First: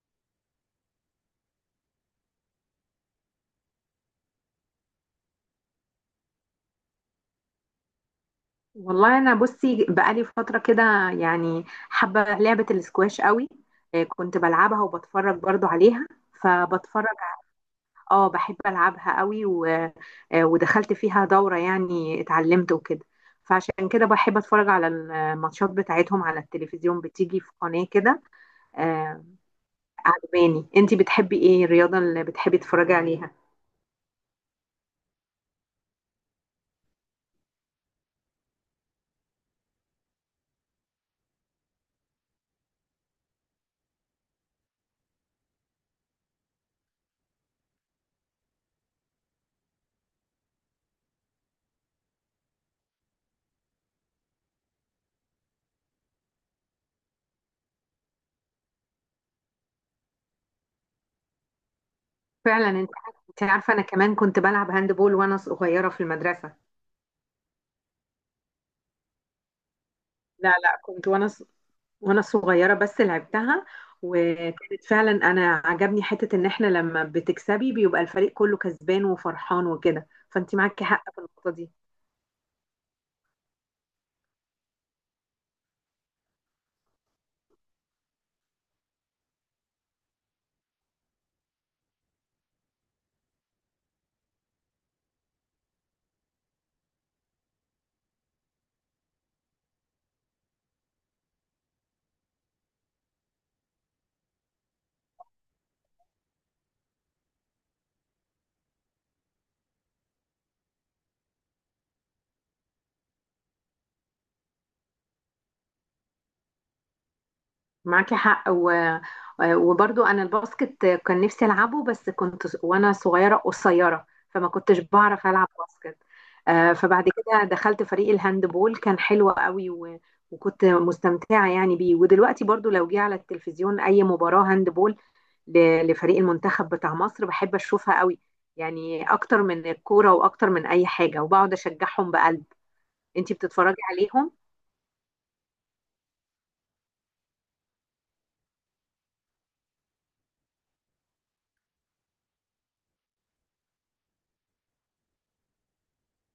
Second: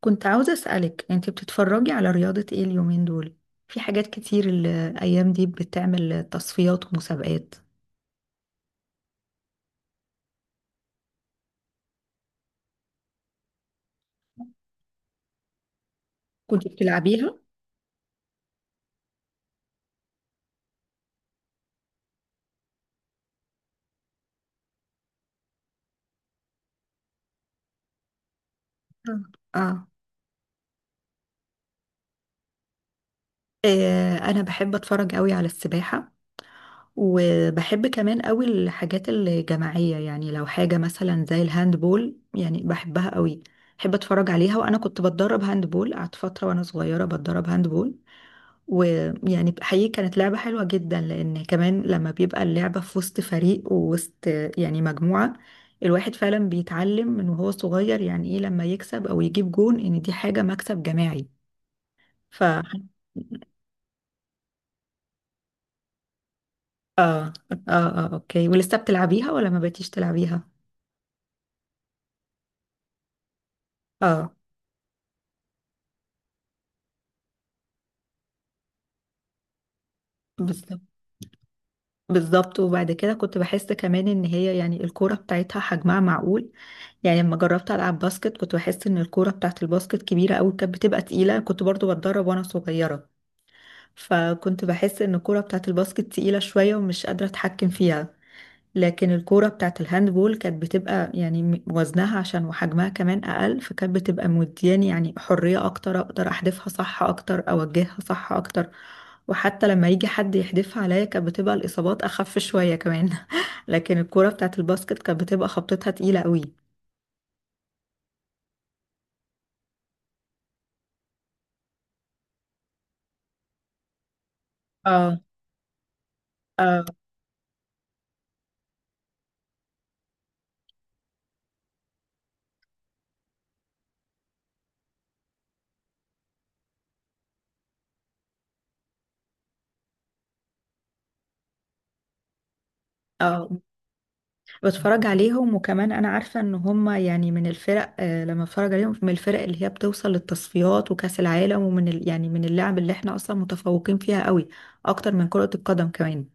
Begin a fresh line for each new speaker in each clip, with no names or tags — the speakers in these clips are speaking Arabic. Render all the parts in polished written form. كنت عاوزة أسألك أنت بتتفرجي على رياضة إيه اليومين دول؟ في حاجات كتير الأيام دي بتعمل تصفيات ومسابقات.
والله انا بصي بقالي فتره كده، يعني حابه لعبه الاسكواش قوي. كنت بلعبها وبتفرج برضو عليها،
كنت
فبتفرج.
بتلعبيها؟
اه، بحب العبها قوي و... آه، ودخلت فيها دوره، يعني اتعلمت وكده. فعشان كده بحب اتفرج على الماتشات بتاعتهم على التلفزيون، بتيجي في قناه كده.
آه.
آه،
آه،
عجباني. انتي بتحبي ايه الرياضه اللي بتحبي تتفرجي عليها؟
آه، أنا بحب أتفرج قوي على السباحة. وبحب كمان قوي الحاجات الجماعية، يعني لو حاجة مثلا زي الهاندبول يعني بحبها قوي. بحب أتفرج عليها، وأنا كنت بتدرب هاندبول. قعدت فترة وأنا صغيرة بتدرب هاندبول، ويعني حقيقي كانت لعبة حلوة جدا، لأن كمان لما بيبقى اللعبة في وسط فريق ووسط يعني مجموعة، الواحد فعلا بيتعلم من وهو صغير يعني إيه لما يكسب أو يجيب جون، إن دي حاجة مكسب جماعي. ف آه
فعلا، انت عارفه انا كمان كنت بلعب هاندبول وانا صغيره في المدرسه.
آه آه، أوكي. ولسه بتلعبيها ولا ما بقيتيش تلعبيها؟
لا لا، كنت وانا صغيره بس لعبتها.
آه.
وكانت فعلا، انا عجبني حته ان احنا لما بتكسبي بيبقى الفريق كله كسبان وفرحان وكده، فانت
بالظبط.
معاكي حق في النقطه دي.
بالظبط، وبعد كده كنت بحس كمان ان هي يعني الكورة بتاعتها حجمها معقول. يعني لما جربت العب باسكت كنت بحس ان الكورة بتاعت الباسكت كبيرة قوي، كانت بتبقى تقيلة. كنت برضو بتدرب وانا صغيرة. فكنت بحس ان الكورة بتاعت الباسكت تقيلة شوية ومش قادرة اتحكم فيها. لكن الكورة بتاعت الهاندبول كانت بتبقى يعني وزنها عشان وحجمها كمان اقل، فكانت بتبقى مدياني يعني حرية اكتر، اقدر احدفها صح اكتر، اوجهها صح اكتر. وحتى لما يجي حد يحدفها عليا كانت بتبقى الاصابات اخف شوية كمان. لكن الكورة بتاعت الباسكت كانت بتبقى خبطتها تقيلة قوي.
معاكي حق. وبرضو انا الباسكت كان نفسي العبه، بس كنت وانا صغيره قصيره، فما كنتش
اه.
بعرف العب باسكت.
اه.
فبعد كده دخلت فريق الهاندبول، كان حلو قوي وكنت مستمتعه يعني بيه. ودلوقتي برضو لو جه على التلفزيون اي مباراه هاندبول لفريق المنتخب بتاع مصر بحب اشوفها قوي، يعني اكتر من الكوره واكتر من اي حاجه، وبقعد اشجعهم بقلب. انتي
اه،
بتتفرجي عليهم؟
بتفرج عليهم. وكمان انا عارفة ان هما يعني من الفرق، لما بتفرج عليهم من الفرق اللي هي بتوصل للتصفيات وكأس العالم، ومن ال... يعني من اللعب اللي احنا اصلا متفوقين فيها قوي، اكتر من كرة القدم كمان.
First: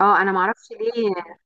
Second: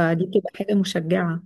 اه، انا
بتبقى
معرفش
حاجة
ليه،
مشجعة.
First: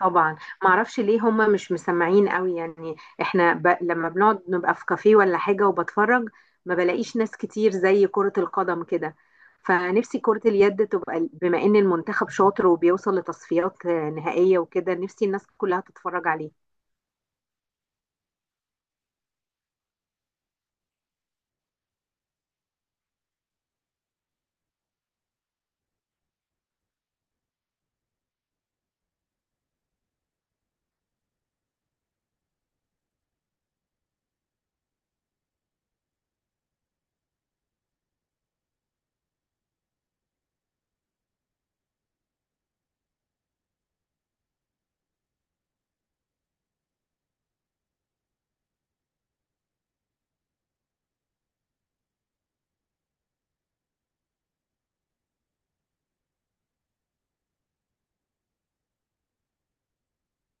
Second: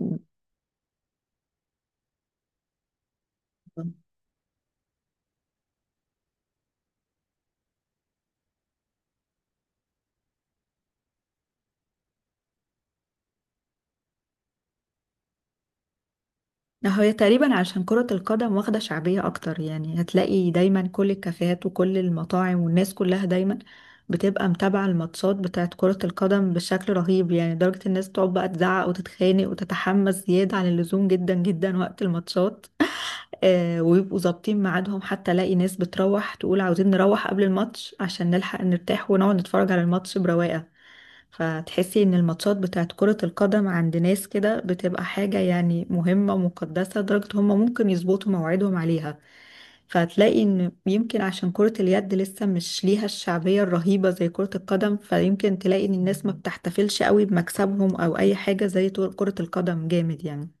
طبعا معرفش ليه هما مش مسمعين قوي، يعني احنا لما بنقعد نبقى في كافيه ولا حاجة وبتفرج ما بلاقيش ناس كتير زي كرة القدم كده. فنفسي كرة اليد تبقى، بما ان المنتخب شاطر وبيوصل لتصفيات نهائية وكده، نفسي الناس كلها تتفرج عليه.
ده هي تقريبا عشان كرة القدم واخدة شعبية أكتر، يعني هتلاقي دايما كل الكافيهات وكل المطاعم والناس كلها دايما بتبقى متابعة الماتشات بتاعت كرة القدم بشكل رهيب، يعني لدرجة الناس تقعد بقى تزعق وتتخانق وتتحمس زيادة عن اللزوم جدا جدا وقت الماتشات. آه، ويبقوا ظابطين ميعادهم، حتى الاقي ناس بتروح تقول عاوزين نروح قبل الماتش عشان نلحق نرتاح ونقعد نتفرج على الماتش برواقة. فتحسي ان الماتشات بتاعت كرة القدم عند ناس كده بتبقى حاجة يعني مهمة مقدسة، لدرجة هم ممكن يظبطوا مواعيدهم عليها. فهتلاقي ان يمكن عشان كرة اليد لسه مش ليها الشعبية الرهيبة زي كرة القدم، فيمكن تلاقي ان الناس ما بتحتفلش قوي بمكسبهم او اي حاجة زي كرة القدم جامد يعني.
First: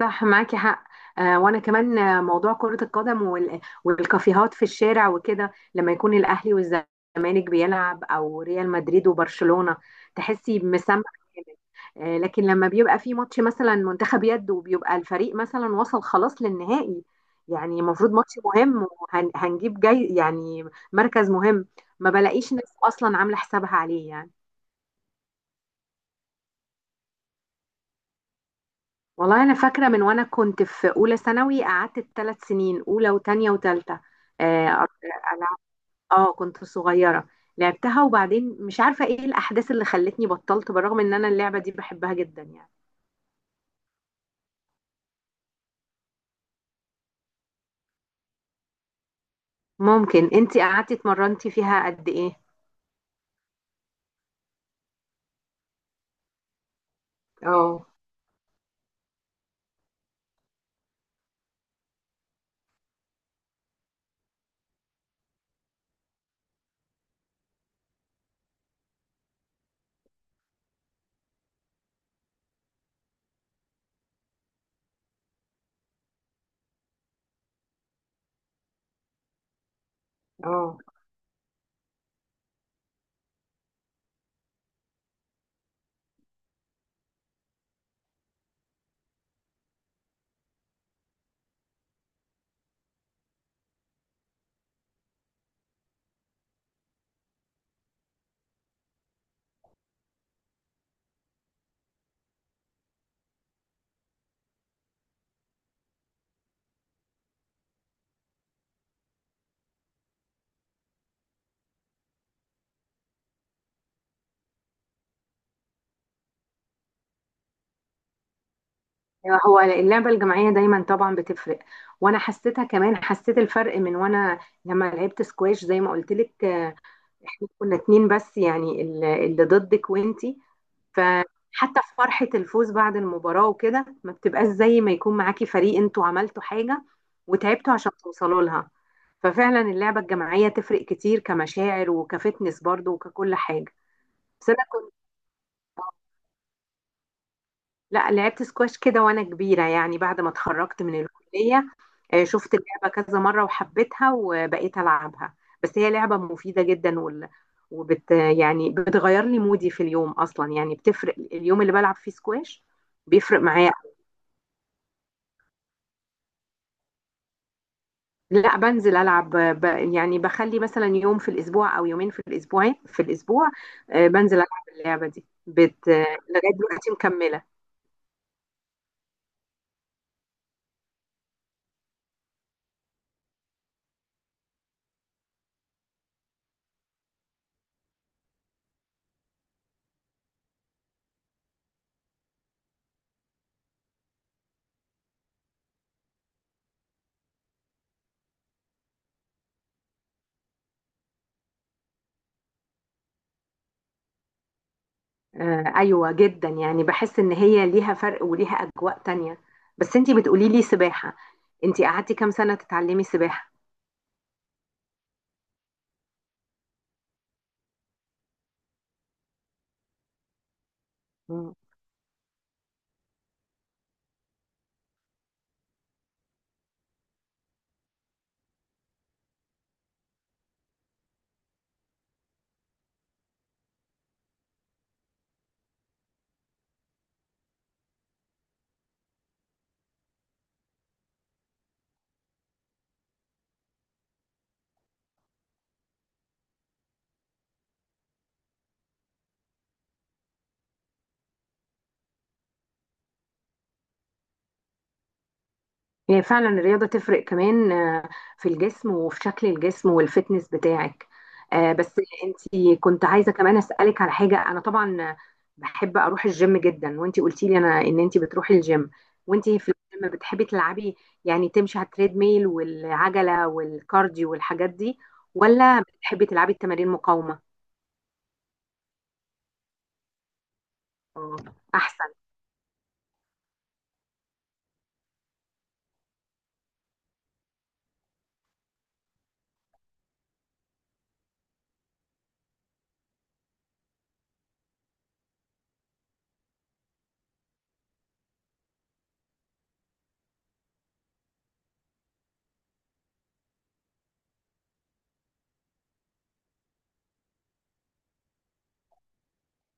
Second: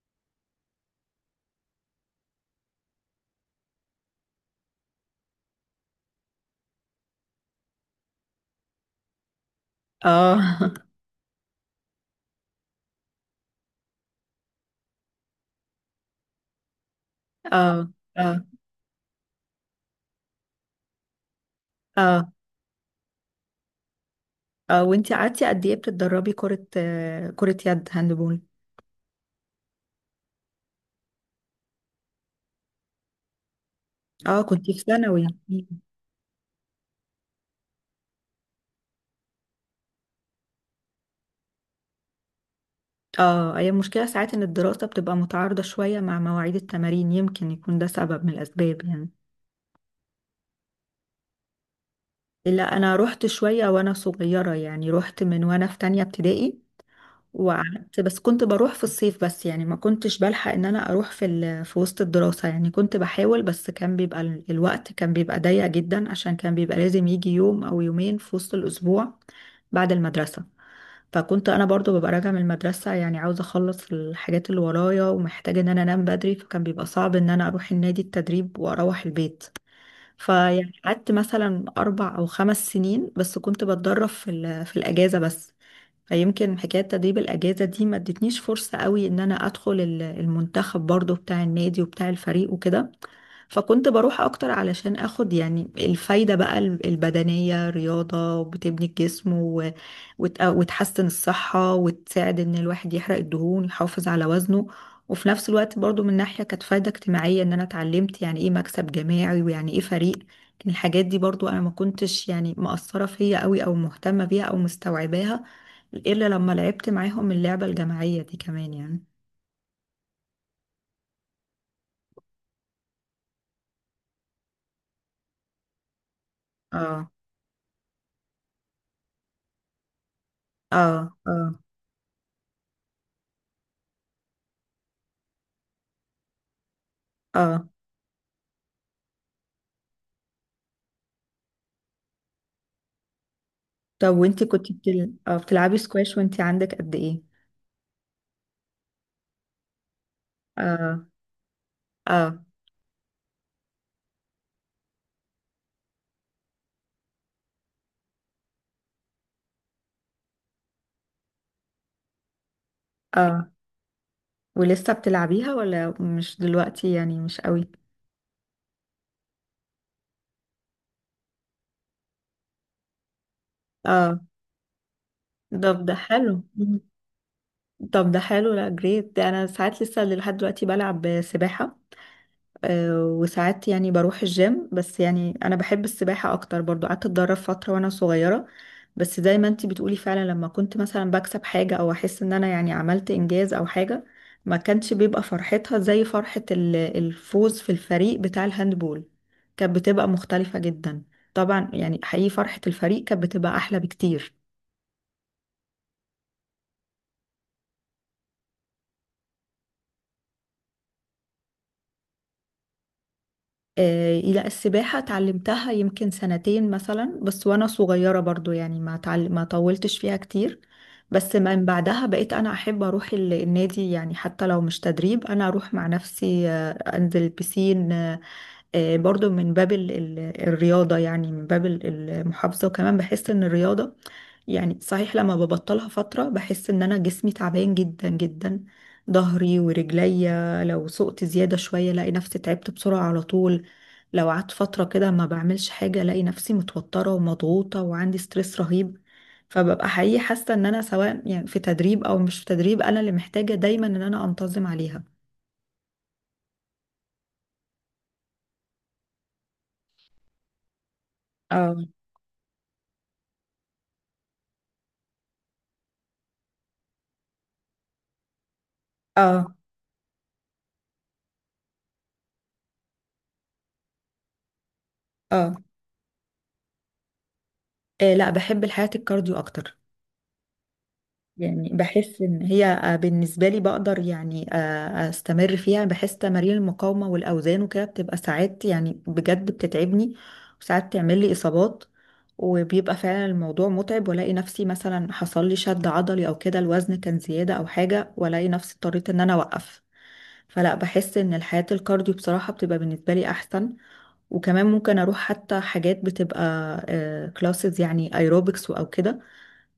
صح، معاكي حق. آه، وانا كمان، موضوع كرة القدم والكافيهات في الشارع وكده، لما يكون الاهلي والزمالك بيلعب او ريال مدريد وبرشلونة
اه.
تحسي بمسمع جامد. آه، لكن لما بيبقى في ماتش مثلا منتخب يد، وبيبقى الفريق مثلا وصل خلاص للنهائي، يعني
اه.
المفروض ماتش
اه.
مهم، وهنجيب جاي يعني مركز مهم، ما
اه.
بلاقيش ناس اصلا عاملة حسابها عليه يعني.
اه، وانتي قعدتي قد ايه بتتدربي كرة، كرة يد، هاندبول؟
والله انا فاكره، من وانا كنت في اولى ثانوي قعدت 3 سنين، اولى وتانية وتالتة.
اه
آه
كنتي في
أر-
ثانوي.
العب. اه، كنت صغيره، لعبتها. وبعدين مش عارفه ايه الاحداث اللي خلتني بطلت، بالرغم ان انا اللعبه دي بحبها جدا يعني.
اه، هي المشكلة ساعات ان الدراسة بتبقى متعارضة شوية مع مواعيد التمارين، يمكن يكون ده سبب من الاسباب يعني.
ممكن انتي قعدتي اتمرنتي فيها قد ايه؟
لا، انا رحت شوية وانا صغيرة، يعني رحت من وانا في تانية ابتدائي،
اه،
وقعدت، بس كنت بروح في الصيف بس، يعني ما كنتش بلحق ان انا اروح في وسط الدراسة، يعني كنت بحاول، بس كان بيبقى الوقت كان بيبقى ضيق جدا، عشان كان بيبقى لازم يجي يوم او يومين في وسط الاسبوع بعد المدرسة. فكنت انا برضو ببقى راجعه من المدرسه، يعني عاوزه اخلص الحاجات اللي ورايا ومحتاجه ان انا انام بدري، فكان بيبقى صعب ان انا اروح النادي التدريب واروح البيت. فيعني
اه.
قعدت مثلا اربع او خمس سنين، بس كنت بتدرب في الاجازه بس. فيمكن حكايه تدريب الاجازه دي ما ادتنيش فرصه قوي ان انا ادخل المنتخب برضو بتاع النادي وبتاع الفريق وكده. فكنت بروح اكتر علشان اخد يعني الفايدة بقى البدنية. رياضة وبتبني الجسم وتحسن الصحة وتساعد ان الواحد يحرق الدهون يحافظ على وزنه. وفي نفس الوقت برضو من ناحية كانت فايدة اجتماعية، ان انا اتعلمت يعني ايه مكسب جماعي ويعني ايه فريق. لكن الحاجات دي برضو انا ما كنتش يعني مأثرة فيا قوي او مهتمة بيها او مستوعباها، الا لما لعبت معاهم اللعبة الجماعية دي كمان يعني.
أيوة، هو اللعبة الجماعية دايما طبعا بتفرق. وانا حسيتها كمان، حسيت الفرق من وانا لما لعبت سكواش زي ما قلت لك.
اه.
احنا كنا اتنين بس، يعني اللي ضدك وانتي.
اه. اه.
فحتى في فرحة الفوز بعد المباراة وكده ما بتبقاش زي ما يكون معاكي فريق انتوا عملتوا حاجة
اه،
وتعبتوا عشان توصلوا لها. ففعلا اللعبة الجماعية تفرق كتير كمشاعر وكفتنس برضو وككل حاجة.
طب وانتي
بس انا
كنتي
كنت
بتلعبي سكواش وانتي عندك قد ايه؟
لا، لعبت سكواش كده وانا كبيرة، يعني بعد ما اتخرجت من
اه.
الكلية. آه،
اه.
شفت اللعبة كذا مرة وحبيتها وبقيت ألعبها. بس هي لعبة مفيدة جدا وال... وبت يعني بتغير لي مودي في اليوم أصلا، يعني بتفرق اليوم اللي بلعب فيه سكواش، بيفرق
اه،
معايا.
ولسه بتلعبيها ولا مش دلوقتي يعني مش قوي؟
لا، بنزل العب يعني بخلي مثلا يوم في الاسبوع او يومين في الاسبوع في الاسبوع،
اه،
بنزل العب. اللعبه دي
طب
بت... آه،
ده حلو.
لغايه
مم.
دلوقتي مكمله.
طب ده حلو، لا جريت ده انا ساعات لسه لحد دلوقتي بلعب سباحة. وساعات يعني بروح الجيم، بس يعني انا بحب السباحة اكتر. برضو قعدت اتدرب فترة وانا صغيرة، بس زي ما انتي بتقولي، فعلا لما كنت مثلا بكسب حاجة او احس ان انا يعني عملت انجاز او حاجة، ما كانش بيبقى فرحتها زي فرحة الفوز في الفريق بتاع الهاندبول، كانت بتبقى مختلفة جدا. طبعا يعني حقيقي فرحة الفريق كانت بتبقى احلى بكتير.
ايوه جدا، يعني بحس ان هي ليها فرق وليها اجواء تانية. بس انتي بتقولي لي سباحه، انتي قعدتي كام سنه تتعلمي سباحه؟
لا السباحة اتعلمتها يمكن سنتين مثلا بس، وأنا صغيرة برضو يعني ما طولتش فيها كتير. بس من بعدها بقيت أنا أحب أروح النادي، يعني حتى لو مش تدريب أنا أروح مع نفسي، أنزل بسين. برضو من باب الرياضة، يعني من باب المحافظة. وكمان بحس ان الرياضة يعني صحيح لما ببطلها فترة بحس ان انا جسمي تعبان جدا جدا. ظهري ورجليا لو سقت زيادة شوية الاقي نفسي تعبت بسرعة على طول. لو قعدت فترة كده ما بعملش حاجة الاقي نفسي متوترة ومضغوطة وعندي ستريس رهيب. فببقى حقيقي حاسة ان انا سواء يعني في تدريب او مش في تدريب انا اللي محتاجة دايما ان انا انتظم عليها.
هي فعلا الرياضة تفرق كمان في الجسم وفي شكل الجسم والفتنس بتاعك.
اه.
بس انتي كنت عايزة كمان أسألك على حاجة. أنا طبعا بحب أروح الجيم جدا، وانتي قلتي لي أنا إن انتي بتروحي الجيم.
اه.
وانتي في الجيم بتحبي تلعبي، يعني تمشي على التريد ميل والعجلة والكارديو والحاجات دي،
اه.
ولا بتحبي تلعبي التمارين مقاومة؟
آه، لا بحب الحياة الكارديو أكتر.
آه،
يعني
أحسن.
بحس إن هي، بالنسبة لي بقدر يعني أستمر فيها. بحس تمارين المقاومة والأوزان وكده بتبقى ساعات يعني بجد بتتعبني، وساعات تعمل لي إصابات، وبيبقى فعلا الموضوع متعب والاقي نفسي مثلا حصل لي شد عضلي او كده، الوزن كان زيادة او حاجة، والاقي نفسي اضطريت ان انا اوقف. فلا، بحس ان الحياة الكارديو بصراحة بتبقى بالنسبة لي احسن. وكمان ممكن اروح حتى حاجات بتبقى كلاسز، يعني ايروبكس او كده.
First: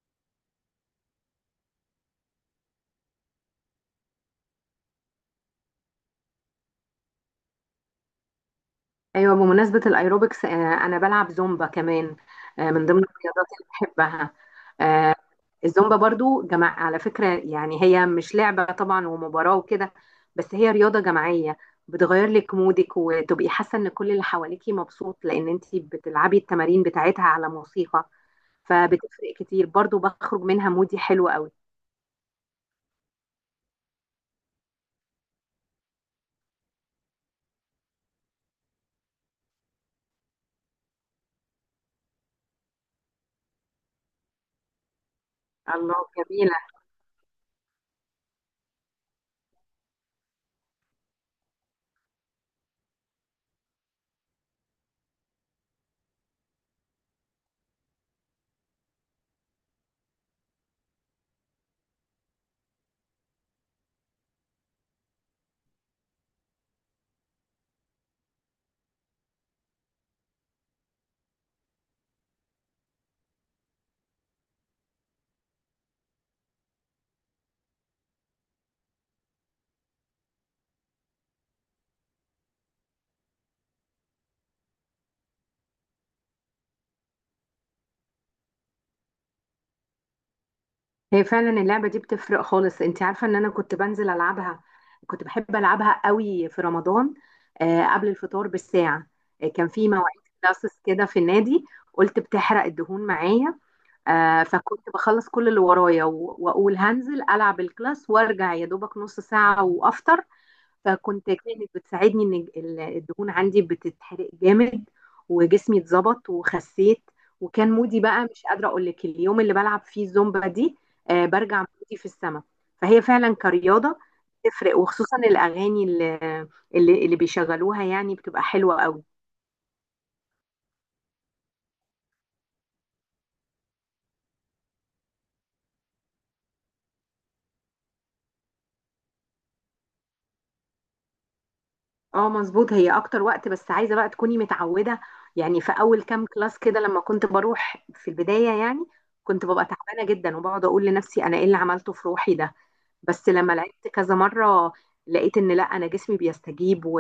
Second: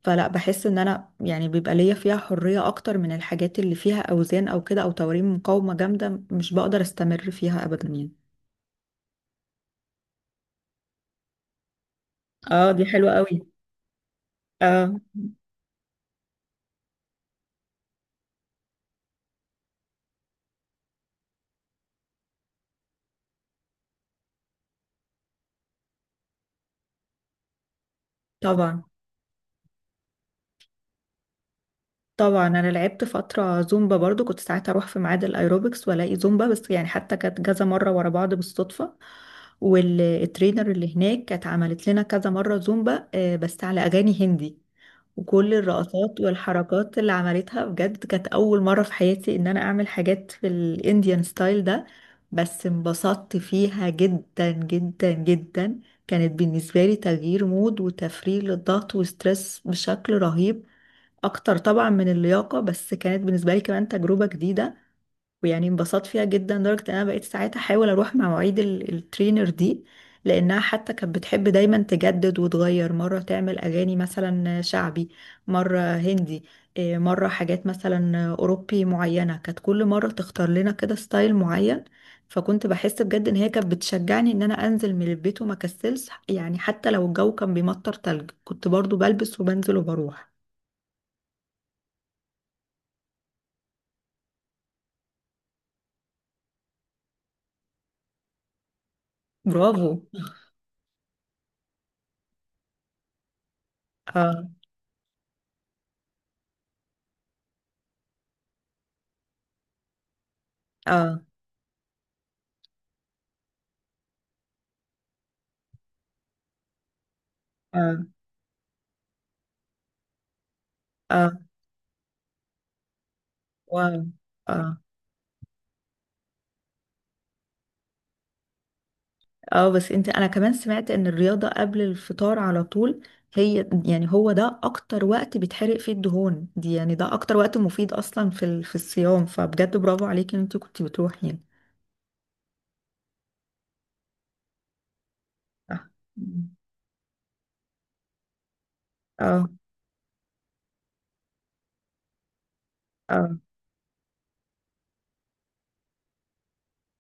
فلا بحس ان انا يعني بيبقى ليا فيها حرية اكتر من الحاجات اللي فيها اوزان او كده او تمارين مقاومة جامدة، مش بقدر استمر فيها ابدا يعني.
ايوه، بمناسبه الايروبكس، انا بلعب زومبا كمان.
اه دي
من ضمن
حلوة
الرياضات
قوي.
اللي بحبها.
اه.
آه، الزومبا برضو جماعة على فكره، يعني هي مش لعبه طبعا ومباراه وكده، بس هي رياضه جماعيه. بتغير لك مودك وتبقي حاسه ان كل اللي حواليكي مبسوط، لان انت بتلعبي التمارين بتاعتها على موسيقى.
طبعا.
فبتفرق كتير برضو، بخرج منها مودي حلو قوي.
طبعا انا لعبت فترة زومبا برضو. كنت ساعات اروح في ميعاد الايروبكس والاقي زومبا بس، يعني حتى كانت كذا مرة ورا بعض بالصدفة. والترينر اللي هناك كانت عملت لنا كذا مرة زومبا، بس على اغاني هندي. وكل
الله،
الرقصات
جميله.
والحركات اللي عملتها بجد كانت أول مرة في حياتي إن أنا أعمل حاجات في الإنديان ستايل ده. بس انبسطت فيها جدا جدا جدا. كانت بالنسبة لي تغيير مود وتفريغ للضغط وستريس بشكل رهيب، أكتر طبعا من اللياقة، بس كانت بالنسبة لي كمان تجربة جديدة. ويعني انبسطت فيها جدا لدرجة ان انا بقيت ساعتها احاول اروح مع مواعيد الترينر دي، لانها حتى كانت بتحب دايما تجدد وتغير. مرة تعمل اغاني مثلا شعبي، مرة هندي. إيه، مرة حاجات مثلا اوروبي معينة. كانت كل مرة تختار لنا كده ستايل معين. فكنت بحس بجد ان هي كانت بتشجعني ان انا انزل من البيت وما كسلش، يعني حتى لو الجو كان بيمطر تلج كنت برضو بلبس وبنزل وبروح.
هي فعلا اللعبة دي بتفرق خالص. انت عارفة ان انا كنت بنزل العبها، كنت بحب العبها قوي في رمضان، قبل الفطار بالساعة. كان في
برافو.
مواعيد كلاسز كده في النادي، قلت بتحرق الدهون معايا.
اه.
فكنت بخلص كل اللي ورايا واقول هنزل العب الكلاس وارجع يا دوبك نص ساعة وافطر.
اه.
كانت بتساعدني ان الدهون عندي بتتحرق جامد، وجسمي اتظبط وخسيت. وكان مودي
اه.
بقى مش قادره اقول لك اليوم اللي بلعب فيه الزومبا دي. آه،
اه.
برجع مودي في السما. فهي فعلا
واو.
كرياضه
اه.
تفرق، وخصوصا الاغاني اللي بيشغلوها يعني بتبقى حلوه قوي.
اه، بس انت انا كمان سمعت ان الرياضة قبل الفطار على طول هي يعني، هو ده اكتر وقت بيتحرق فيه الدهون دي، يعني ده اكتر وقت مفيد اصلا في الصيام. فبجد برافو عليكي ان انت كنت بتروحي يعني.
اه، مظبوط، هي اكتر وقت. بس عايزه بقى تكوني متعوده، يعني في
صح.
اول كام
مم.
كلاس كده لما كنت بروح في البدايه، يعني كنت
اه.
ببقى تعبانه جدا، وبقعد اقول لنفسي انا ايه اللي عملته في روحي ده. بس
اه.
لما لعبت كذا مرة لقيت ان لا، انا جسمي بيستجيب و...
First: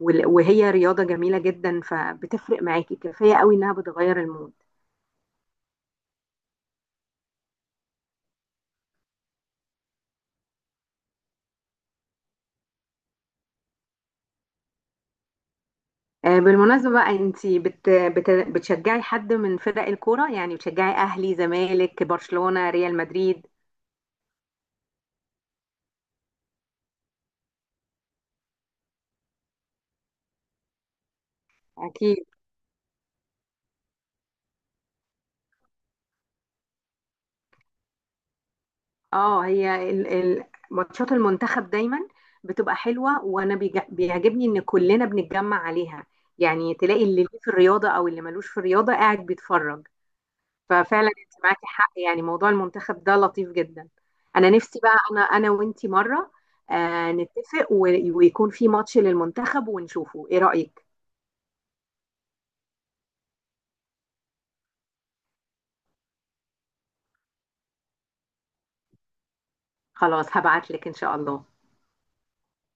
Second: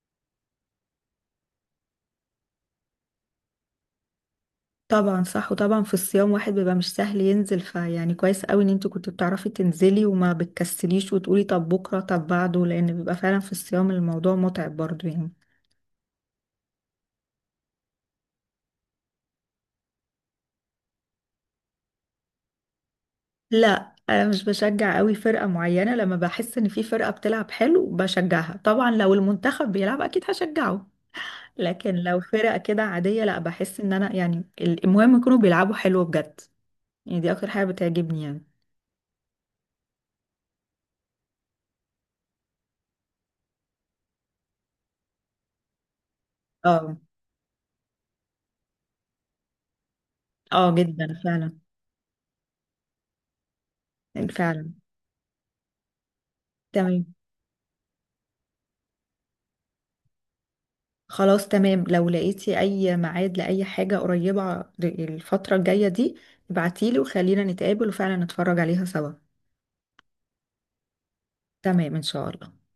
وال- وهي رياضة جميلة جدا، فبتفرق معاكي كفاية قوي انها بتغير المود.
طبعا صح. وطبعا في الصيام واحد بيبقى مش سهل ينزل، فيعني كويس قوي ان انت كنت بتعرفي تنزلي وما بتكسليش وتقولي طب بكرة طب بعده، لان بيبقى فعلا في الصيام الموضوع متعب برضو يعني.
بالمناسبة بقى، انتي بتشجعي حد من فرق الكورة؟ يعني بتشجعي اهلي، زمالك، برشلونة، ريال مدريد؟
لا، انا مش بشجع قوي فرقة معينة. لما بحس ان في فرقة بتلعب حلو بشجعها. طبعا لو المنتخب بيلعب اكيد هشجعه، لكن لو
اكيد.
فرقة كده عادية لا، بحس ان انا يعني المهم يكونوا بيلعبوا حلو بجد. يعني دي اكتر حاجة بتعجبني يعني.
اه، هي ماتشات المنتخب دايما بتبقى حلوة، وانا بيعجبني ان كلنا بنتجمع عليها، يعني
اه.
تلاقي اللي ليه في الرياضة او اللي ملوش في الرياضة قاعد بيتفرج.
اه، جدا
ففعلا انت
فعلا.
معاكي حق، يعني موضوع المنتخب ده لطيف جدا. انا
فعلا.
نفسي بقى، انا وانتي مره
تمام.
آه، نتفق ويكون في ماتش للمنتخب ونشوفه، ايه رأيك؟
خلاص تمام، لو لقيتي اي ميعاد لاي حاجة قريبة الفترة الجاية دي ابعتيلي وخلينا نتقابل وفعلا نتفرج عليها سوا.
خلاص، هبعت لك ان شاء الله.
تمام ان شاء الله.